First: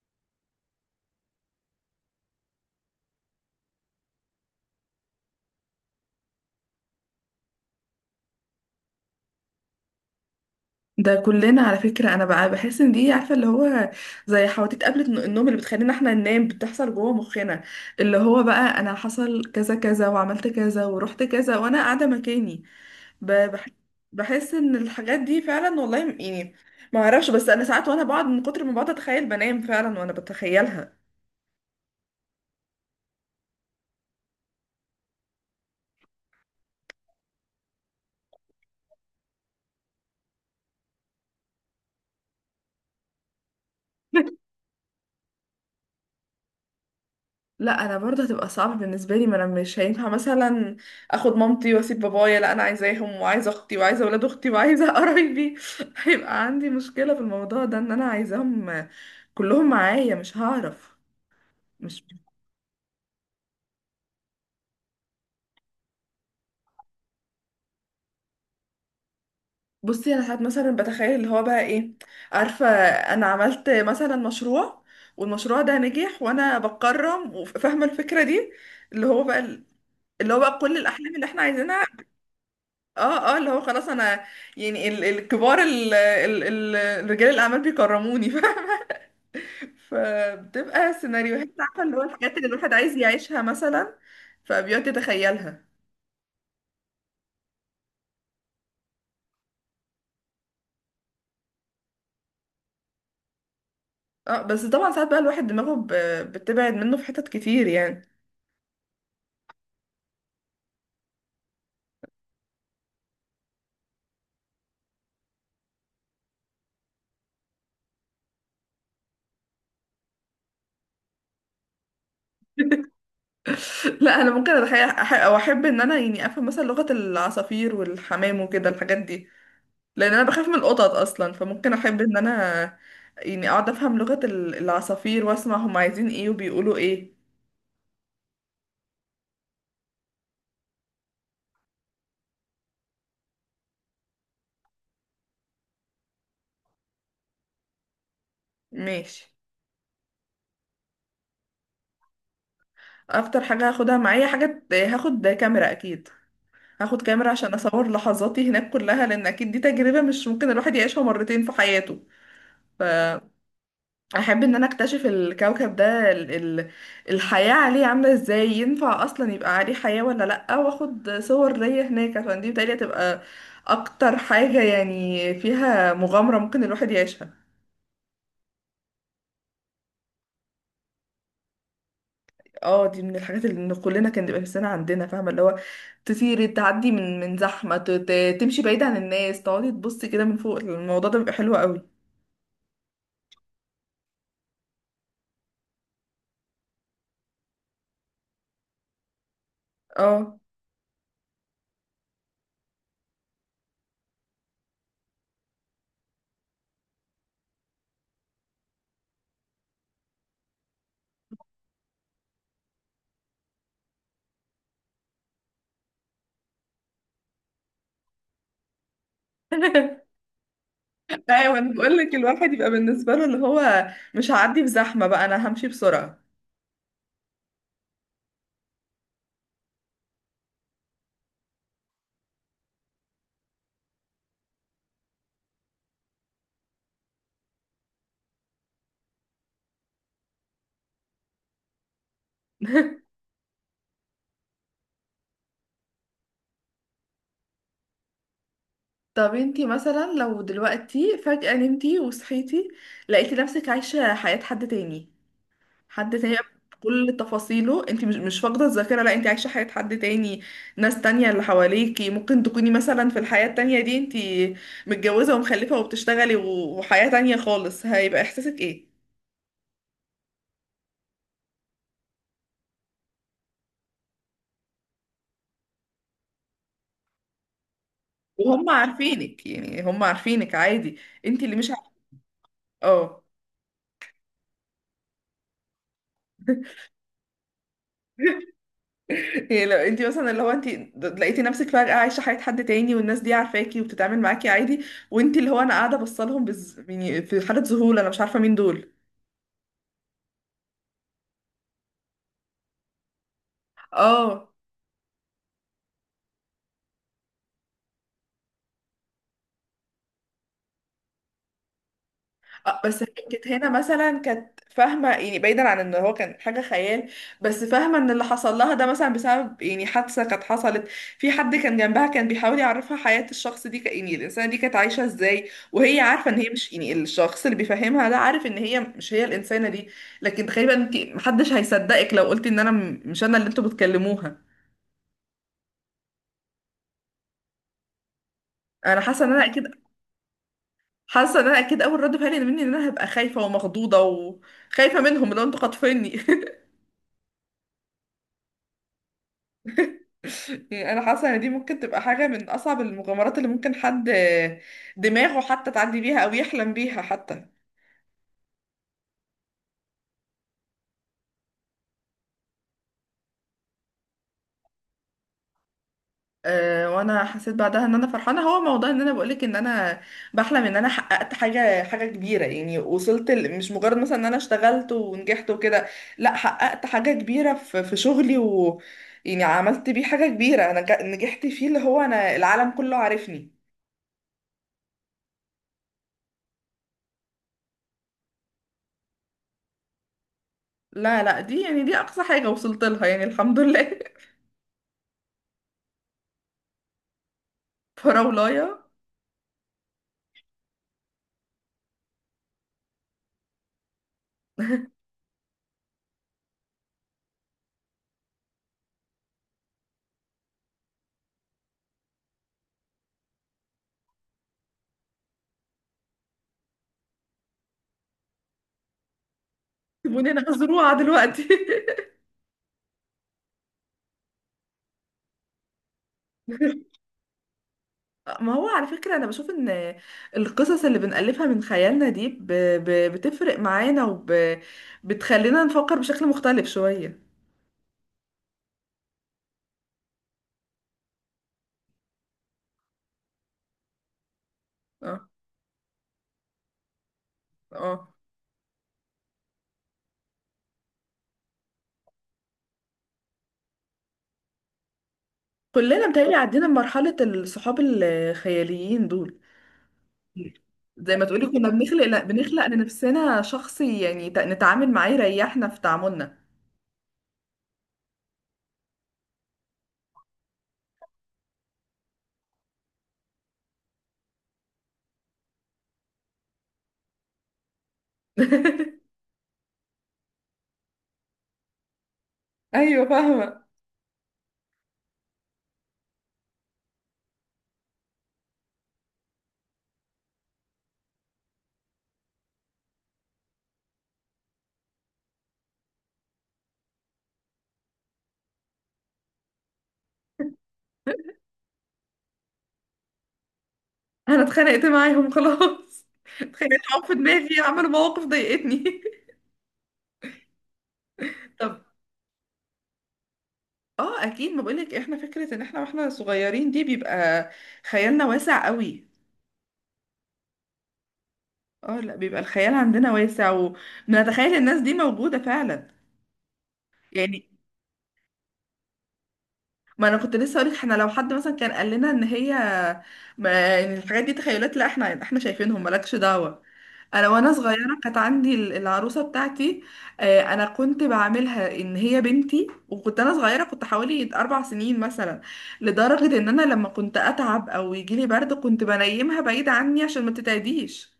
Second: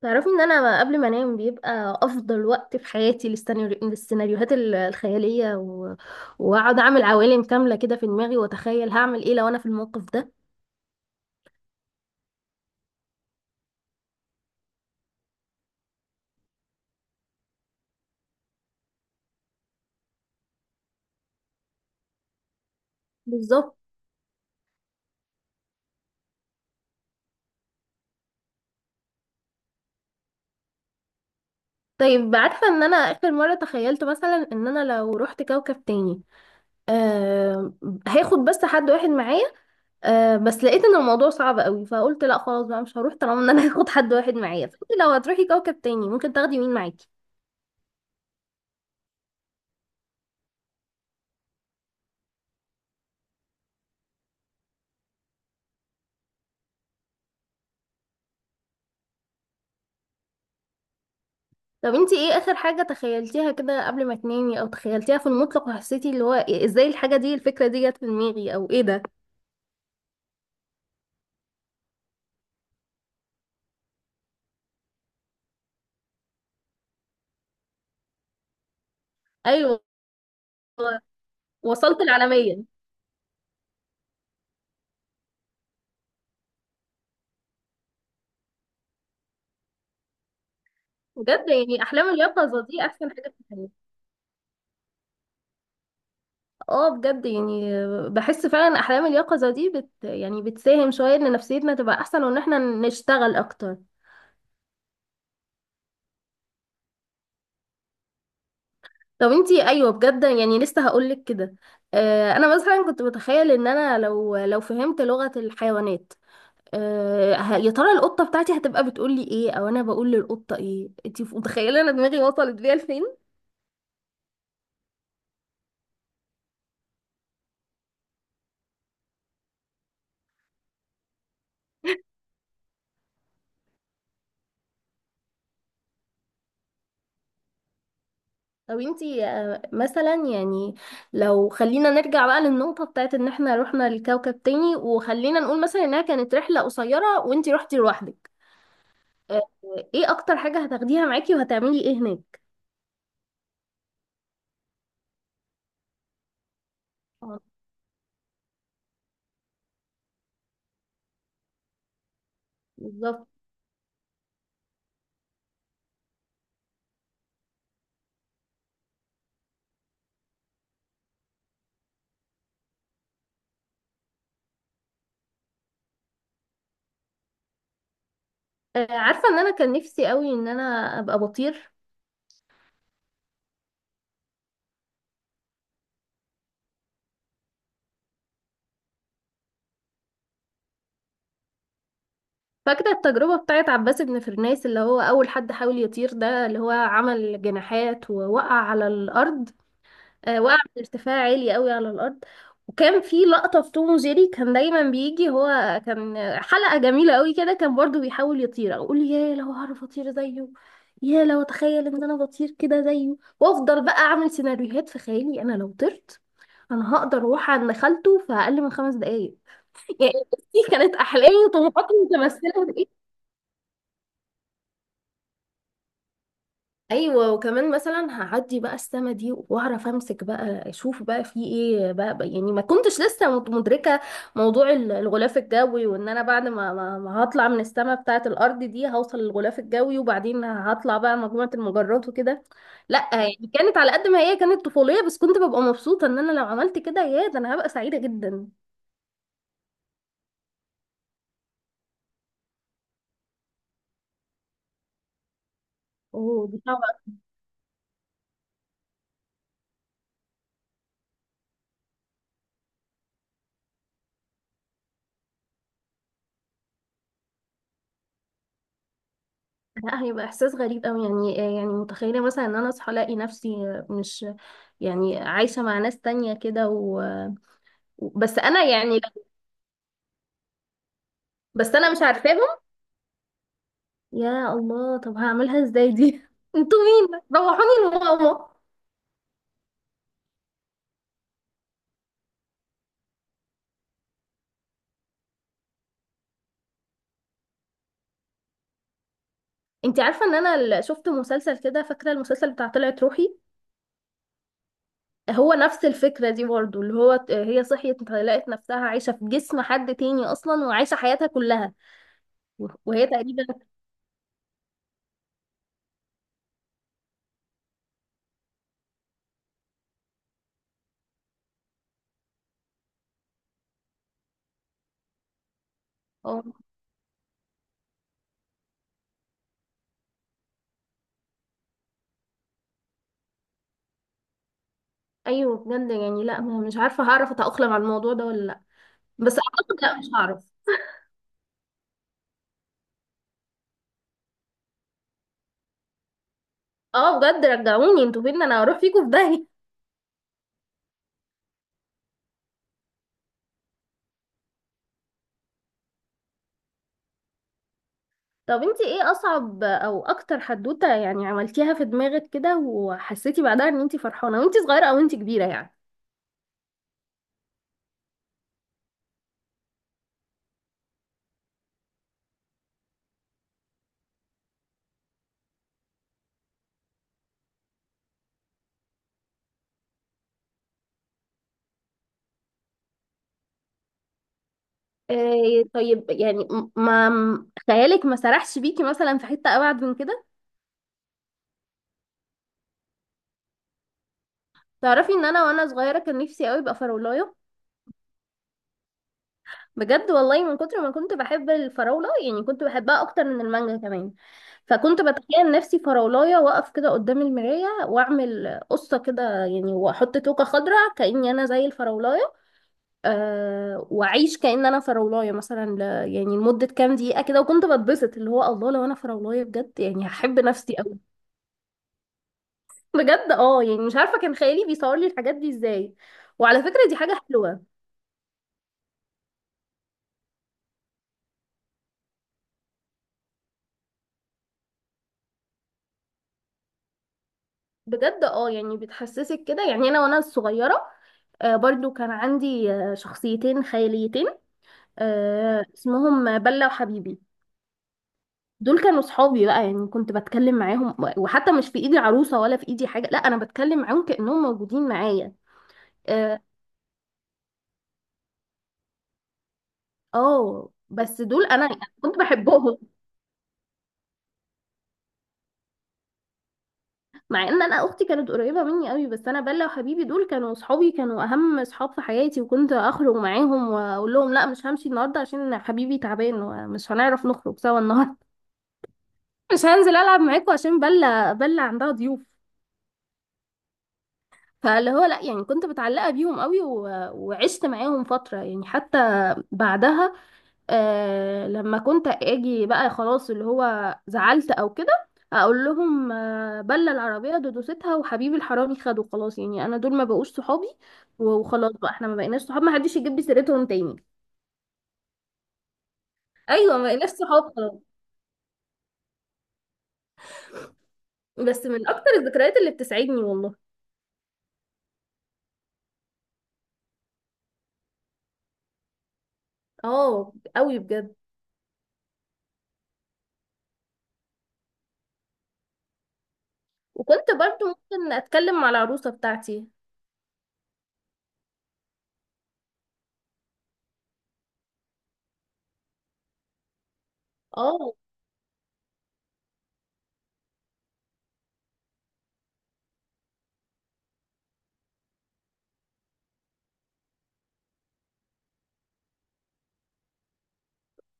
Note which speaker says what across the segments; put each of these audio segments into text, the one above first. Speaker 1: تعرفي ان انا قبل ما انام بيبقى افضل وقت في حياتي للسيناريوهات الخياليه واقعد اعمل عوالم كامله كده في دماغي واتخيل هعمل ايه لو انا في الموقف ده
Speaker 2: ده كلنا على فكرة، أنا بقى بحس إن دي عارفة اللي هو زي حواديت قبل النوم اللي بتخلينا إحنا ننام بتحصل جوه مخنا، اللي هو بقى أنا حصل كذا كذا وعملت كذا ورحت كذا وأنا قاعدة مكاني. ب- بح-
Speaker 1: بالظبط.
Speaker 2: بحس إن الحاجات دي فعلا والله، يعني ما أعرفش. بس أنا ساعات وأنا بقعد من كتر ما بقعد أتخيل بنام فعلا وأنا بتخيلها.
Speaker 1: طيب، عارفه ان انا اخر مره تخيلت مثلا ان انا لو رحت كوكب تاني آه... هاخد بس حد واحد معايا. بس لقيت ان الموضوع صعب قوي، فقلت لا خلاص بقى مش هروح طالما ان انا هاخد حد واحد معايا. فانت لو هتروحي كوكب تاني ممكن تاخدي مين معاكي؟
Speaker 2: لا انا برضه هتبقى صعبة بالنسبة لي، ما انا مش هينفع مثلا اخد مامتي واسيب بابايا. لا انا عايزاهم، وعايزة اختي، وعايزة ولاد اختي، وعايزة قرايبي. هيبقى عندي مشكلة في الموضوع ده، ان انا عايزاهم كلهم معايا، مش هعرف.
Speaker 1: طب
Speaker 2: مش.
Speaker 1: انتي ايه اخر حاجة تخيلتيها كده قبل ما تنامي او تخيلتيها في المطلق وحسيتي اللي هو ازاي الحاجة دي، الفكرة دي جت في دماغي، او ايه ده؟
Speaker 2: بصي انا ساعات مثلا بتخيل اللي هو بقى ايه. عارفة، انا عملت مثلا مشروع والمشروع ده نجح وانا بتكرم وفاهمة الفكرة دي، اللي هو بقى
Speaker 1: ايوه،
Speaker 2: كل الاحلام اللي احنا عايزينها.
Speaker 1: وصلت العالمية.
Speaker 2: اه. اه اللي هو خلاص انا، يعني ال- الكبار ال- ال- ال- الرجال الاعمال بيكرموني، فاهمة؟ فبتبقى
Speaker 1: بجد
Speaker 2: سيناريوهات عارفه
Speaker 1: يعني
Speaker 2: اللي هو
Speaker 1: احلام
Speaker 2: الحاجات اللي
Speaker 1: اليقظة
Speaker 2: الواحد
Speaker 1: دي
Speaker 2: عايز
Speaker 1: احسن حاجة في
Speaker 2: يعيشها
Speaker 1: الحياة.
Speaker 2: مثلا، فبيقعد يتخيلها.
Speaker 1: اه بجد يعني، بحس فعلا احلام اليقظة دي يعني بتساهم شوية ان نفسيتنا تبقى احسن وان احنا نشتغل اكتر.
Speaker 2: اه بس طبعا ساعات بقى الواحد دماغه بتبعد منه في حتت كتير يعني.
Speaker 1: طب انتي، ايوه بجد يعني لسه هقولك كده. انا مثلا كنت بتخيل ان انا لو فهمت لغة الحيوانات. يا ترى القطة بتاعتي هتبقى بتقول لي ايه، او انا بقول للقطة ايه؟ انتي متخيلة انا دماغي وصلت بيها لفين.
Speaker 2: لا انا ممكن اتخيل او احب ان انا يعني افهم مثلا لغة العصافير والحمام وكده الحاجات دي. لان انا بخاف من القطط اصلا، فممكن احب ان انا يعني اقعد افهم لغة العصافير واسمع هم عايزين ايه وبيقولوا ايه.
Speaker 1: طب انتي مثلا يعني لو خلينا نرجع بقى للنقطة بتاعت ان احنا رحنا لكوكب تاني، وخلينا نقول مثلا انها كانت رحلة قصيرة وانتي رحتي لوحدك.
Speaker 2: ماشي.
Speaker 1: أه ايه اكتر حاجة هتاخديها معاكي وهتعملي ايه هناك؟
Speaker 2: اكتر حاجة هاخدها معايا، حاجة هاخد كاميرا اكيد. هاخد كاميرا
Speaker 1: آه،
Speaker 2: عشان اصور لحظاتي هناك كلها، لان اكيد دي تجربة مش ممكن الواحد يعيشها مرتين في حياته.
Speaker 1: بالظبط.
Speaker 2: فاحب ان انا اكتشف الكوكب ده، ال ال الحياة عليه عاملة ازاي، ينفع اصلا يبقى عليه حياة ولا لأ، واخد صور ليا هناك، عشان دي بتهيألي هتبقى اكتر حاجة يعني فيها مغامرة ممكن الواحد يعيشها.
Speaker 1: عارفة ان انا كان نفسي قوي ان انا ابقى بطير.
Speaker 2: اه دي من الحاجات اللي إن كلنا كان بيبقى نفسنا عندنا، فاهمه اللي هو تطيري، تعدي من زحمه، تمشي بعيد عن الناس، تقعدي تبصي كده من فوق، الموضوع ده بيبقى حلو قوي.
Speaker 1: فاكرة التجربة بتاعت عباس بن فرناس اللي هو أول حد حاول يطير ده، اللي هو عمل جناحات ووقع على الأرض.
Speaker 2: اه.
Speaker 1: وقع من ارتفاع عالي قوي على الأرض. وكان في لقطة في توم وجيري كان دايما بيجي هو. كان حلقة جميلة قوي كده، كان برضو بيحاول يطير، أقول يا لو هعرف أطير زيه، يا لو أتخيل إن أنا بطير كده زيه، وأفضل بقى أعمل سيناريوهات في خيالي أنا لو طرت. أنا هقدر أروح عند خالته في أقل من 5 دقايق. يعني دي كانت أحلامي
Speaker 2: ايوه انا
Speaker 1: وطموحاتي
Speaker 2: بقول لك الواحد
Speaker 1: متمثلة.
Speaker 2: يبقى بالنسبه له اللي هو مش هعدي بزحمه بقى، انا همشي بسرعه.
Speaker 1: ايوه، وكمان مثلا هعدي بقى السما دي واعرف امسك بقى، اشوف بقى في ايه بقى، يعني ما كنتش لسه مدركه موضوع الغلاف الجوي، وان انا بعد ما هطلع من السما بتاعه الارض دي هوصل للغلاف الجوي وبعدين هطلع بقى مجموعه المجرات وكده. لا يعني كانت على قد ما هي كانت طفوليه، بس كنت ببقى مبسوطه ان انا لو عملت كده، يا ده انا هبقى سعيده جدا.
Speaker 2: طب انتي مثلا لو دلوقتي فجأة نمتي وصحيتي لقيتي نفسك عايشة حياة حد تاني، حد تاني بقى،
Speaker 1: اوه دي!
Speaker 2: بكل تفاصيله. انت مش فاقده الذاكره، لا انت عايشه حياه حد تاني. ناس تانية اللي حواليكي، ممكن تكوني مثلا في الحياه التانية دي انت متجوزه ومخلفه وبتشتغلي وحياه تانية خالص. هيبقى احساسك ايه؟
Speaker 1: لا هيبقى احساس غريب قوي، يعني يعني متخيله مثلا ان انا اصحى الاقي نفسي مش يعني عايشه مع ناس تانية كده بس انا
Speaker 2: وهم
Speaker 1: يعني،
Speaker 2: عارفينك، يعني هم عارفينك عادي، انت اللي مش
Speaker 1: بس
Speaker 2: عارفه.
Speaker 1: انا مش عارفاهم.
Speaker 2: اه.
Speaker 1: يا الله، طب هعملها ازاي دي؟ انتوا مين؟ روحوني لماما.
Speaker 2: يعني لو انت مثلا اللي هو انت لقيتي نفسك فجأة عايشة حياة حد تاني، والناس دي عارفاكي وبتتعامل معاكي عادي، وانت اللي هو انا قاعدة بصلهم يعني في حالة ذهول، انا مش عارفة مين دول.
Speaker 1: انت عارفه ان انا شفت مسلسل كده، فاكره المسلسل بتاع طلعت روحي؟
Speaker 2: اه.
Speaker 1: هو نفس الفكره دي برضو، اللي هو هي صحيت لقت نفسها عايشه في جسم حد تاني اصلا، وعايشه حياتها كلها.
Speaker 2: اه بس هي
Speaker 1: وهي تقريبا.
Speaker 2: كانت هنا مثلا كانت فاهمة، يعني بعيدا عن ان هو كان حاجة خيال، بس فاهمة ان اللي حصل لها ده مثلا بسبب يعني حادثة كانت حصلت، في حد كان جنبها كان بيحاول يعرفها حياة الشخص دي، ك- يعني الإنسانة دي كانت عايشة ازاي، وهي عارفة ان
Speaker 1: آه.
Speaker 2: هي مش يعني الشخص اللي بيفهمها ده عارف ان هي مش هي الإنسانة دي. لكن تقريبا انت محدش هيصدقك لو قلتي ان انا مش انا اللي انتوا بتكلموها.
Speaker 1: ايوه بجد يعني، لا مش عارفه هعرف اتاقلم على الموضوع ده ولا لا.
Speaker 2: انا حاسة ان
Speaker 1: بس
Speaker 2: انا اكيد
Speaker 1: اعتقد لا مش هعرف.
Speaker 2: حاسة ان انا اكيد اول رد فعلي مني ان انا هبقى خايفة ومخضوضة وخايفة منهم، لو انتوا خاطفيني.
Speaker 1: اه بجد رجعوني، انتوا فين؟ انا هروح فيكم في داهيه.
Speaker 2: يعني انا حاسه ان دي ممكن تبقى حاجه من اصعب المغامرات اللي ممكن حد دماغه حتى تعدي بيها او يحلم بيها حتى.
Speaker 1: طب انتي ايه اصعب او اكتر حدوته يعني عملتيها في دماغك كده وحسيتي بعدها ان انتي فرحانه، وانتي صغيره او انتي كبيره يعني؟
Speaker 2: أه وانا حسيت بعدها ان انا فرحانه، هو موضوع ان انا بقولك ان انا بحلم ان انا حققت حاجه كبيره، يعني وصلت مش مجرد مثلا ان انا اشتغلت ونجحت وكده، لا حققت حاجه كبيره في شغلي، و يعني عملت بيه حاجه كبيره، انا نجحت فيه، اللي هو انا العالم كله عارفني.
Speaker 1: إيه طيب يعني م- ما م- خيالك ما سرحش بيكي مثلا في حته ابعد من كده؟
Speaker 2: لا لا دي يعني دي اقصى حاجه وصلت لها، يعني الحمد لله.
Speaker 1: تعرفي ان انا وانا صغيره كان نفسي قوي ابقى فرولايه.
Speaker 2: فراولايه،
Speaker 1: بجد والله من كتر ما كنت بحب الفراولة، يعني كنت بحبها أكتر من المانجا كمان. فكنت بتخيل نفسي فراولاية واقف كده قدام المراية وأعمل قصة كده يعني، وأحط توكة خضراء كأني أنا زي الفراولاية. وأعيش كأن أنا فراولاية مثلا يعني لمدة كام دقيقة كده، وكنت بتبسط اللي هو الله لو أنا فراولاية بجد، يعني
Speaker 2: سيبوني
Speaker 1: هحب
Speaker 2: انا
Speaker 1: نفسي
Speaker 2: هزروعه
Speaker 1: أوي.
Speaker 2: دلوقتي.
Speaker 1: بجد اه يعني مش عارفة كان خيالي بيصور لي الحاجات دي ازاي. وعلى فكرة دي حاجة حلوة.
Speaker 2: ما هو على فكرة أنا بشوف إن القصص اللي بنألفها من خيالنا دي بتفرق معانا، بتخلينا نفكر بشكل مختلف شوية.
Speaker 1: بجد اه يعني بتحسسك كده. يعني انا وانا صغيره برضو كان عندي شخصيتين خياليتين،
Speaker 2: اه.
Speaker 1: اسمهم بلة وحبيبي.
Speaker 2: اه،
Speaker 1: دول كانوا صحابي بقى، يعني كنت بتكلم معاهم وحتى مش في ايدي عروسة ولا في ايدي حاجة، لا انا بتكلم معاهم كأنهم موجودين معايا.
Speaker 2: كلنا متهيألي
Speaker 1: اه،
Speaker 2: عدينا بمرحلة الصحاب الخياليين دول، زي
Speaker 1: بس
Speaker 2: ما تقولي
Speaker 1: دول
Speaker 2: كنا
Speaker 1: انا
Speaker 2: بنخلق،
Speaker 1: كنت
Speaker 2: لا بنخلق
Speaker 1: بحبهم.
Speaker 2: لنفسنا شخص يعني نتعامل معاه يريحنا في تعاملنا.
Speaker 1: مع ان انا اختي كانت قريبه مني قوي، بس انا بلا وحبيبي دول كانوا صحابي، كانوا اهم صحاب في حياتي، وكنت اخرج معاهم واقول لهم لا مش همشي النهارده عشان حبيبي تعبان ومش هنعرف نخرج سوا النهارده. مش هنزل العب معاكم عشان بلا عندها ضيوف.
Speaker 2: أيوة فاهمة.
Speaker 1: فاللي هو لا يعني كنت متعلقه بيهم قوي، وعشت معاهم فتره يعني حتى بعدها. لما كنت اجي بقى خلاص اللي هو زعلت او كده، اقول لهم بلى العربيه دودوستها وحبيبي الحرامي خده خلاص، يعني انا دول ما بقوش صحابي، وخلاص بقى احنا ما بقيناش صحاب، ما حدش يجيب لي سيرتهم تاني.
Speaker 2: أنا اتخانقت معاهم خلاص،
Speaker 1: ايوه
Speaker 2: اتخانقت
Speaker 1: ما
Speaker 2: معاهم
Speaker 1: بقيناش
Speaker 2: في
Speaker 1: صحاب
Speaker 2: دماغي،
Speaker 1: خلاص.
Speaker 2: عملوا مواقف ضايقتني.
Speaker 1: بس
Speaker 2: طب.
Speaker 1: من اكتر الذكريات اللي بتسعدني والله.
Speaker 2: اه اكيد، ما بقولك احنا فكره ان احنا واحنا صغيرين دي بيبقى خيالنا واسع قوي.
Speaker 1: اه قوي بجد.
Speaker 2: اه. لا بيبقى الخيال عندنا واسع، ونتخيل الناس دي موجوده فعلا.
Speaker 1: وكنت
Speaker 2: يعني
Speaker 1: برضو ممكن اتكلم مع العروسه بتاعتي.
Speaker 2: ما انا كنت لسه هقولك احنا لو حد مثلا كان قال لنا ان هي، ما ان الحاجات دي تخيلات، لا احنا شايفينهم مالكش دعوة. انا وانا
Speaker 1: اه
Speaker 2: صغيرة كانت عندي العروسة بتاعتي، آه، انا كنت بعملها ان هي بنتي، وكنت انا صغيرة، كنت حوالي 4 سنين مثلا. لدرجة ان انا لما كنت اتعب او يجيلي برد كنت بنيمها بعيد عني عشان ما تتعديش.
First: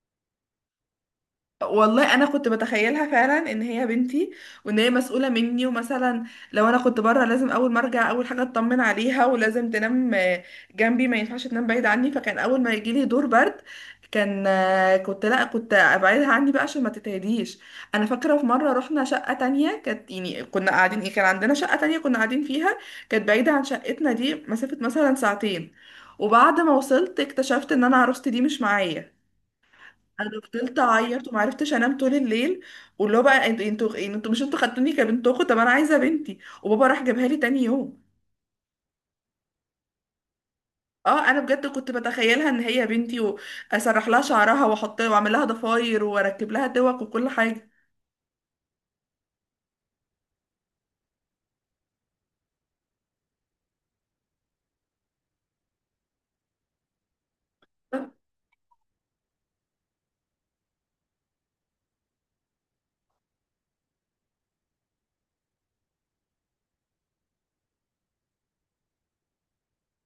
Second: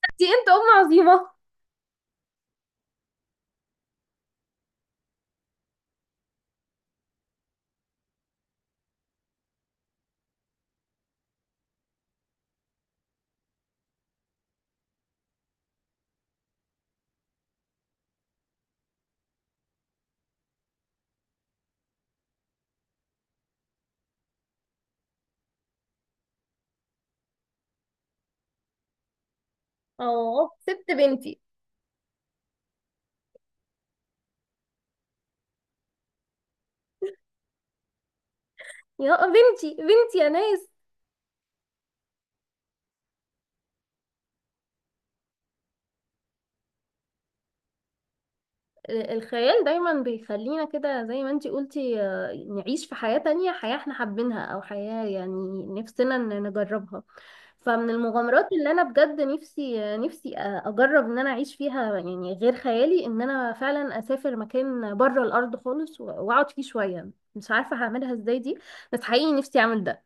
Speaker 1: انت ام عظيمه.
Speaker 2: والله انا كنت بتخيلها فعلا ان هي بنتي، وان هي مسؤوله مني، ومثلا لو انا كنت بره لازم اول ما ارجع اول حاجه اطمن عليها، ولازم تنام آه، جنبي، ما ينفعش تنام بعيد عني. فكان اول ما يجي لي دور برد كان آه، كنت، لا كنت ابعدها عني بقى عشان ما تتهديش. انا فاكره في مره رحنا شقه تانية، كانت يعني كنا قاعدين ايه، كان عندنا شقه تانية كنا قاعدين فيها، كانت بعيده عن شقتنا دي مسافه مثلا ساعتين. وبعد ما وصلت اكتشفت ان انا عروستي دي مش معايا. انا
Speaker 1: اه
Speaker 2: فضلت
Speaker 1: سبت
Speaker 2: اعيط وما
Speaker 1: بنتي.
Speaker 2: عرفتش انام طول الليل، واللي هو بقى، انتوا يعني انتوا مش انتوا خدتوني كبنت اخو، طب انا عايزه بنتي. وبابا راح جابها لي تاني يوم.
Speaker 1: يا بنتي، بنتي يا ناس.
Speaker 2: اه انا بجد كنت بتخيلها ان هي بنتي، واسرح لها شعرها واحط واعمل لها ضفاير واركب لها دوق وكل حاجه.
Speaker 1: الخيال دايما بيخلينا كده زي ما انتي قلتي نعيش في حياة تانية، حياة احنا حابينها او حياة يعني نفسنا ان نجربها. فمن المغامرات اللي انا بجد نفسي اجرب ان انا اعيش فيها، يعني غير خيالي، ان انا فعلا اسافر مكان بره الارض خالص واقعد فيه شوية. مش عارفة هعملها ازاي دي، بس حقيقي نفسي اعمل ده.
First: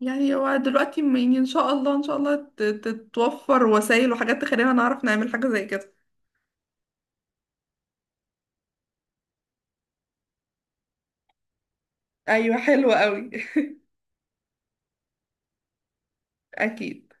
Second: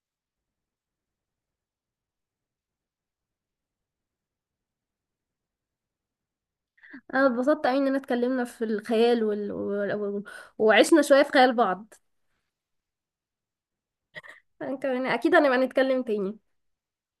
Speaker 2: يعني هو دلوقتي يعني ان شاء الله، ان شاء الله تتوفر وسائل وحاجات تخلينا نعرف نعمل حاجه زي كده.
Speaker 1: انا اتبسطت قوي اننا اتكلمنا في الخيال وعشنا شوية في خيال بعض.
Speaker 2: ايوه حلوه قوي.
Speaker 1: كمان اكيد هنبقى نتكلم تاني.
Speaker 2: اكيد.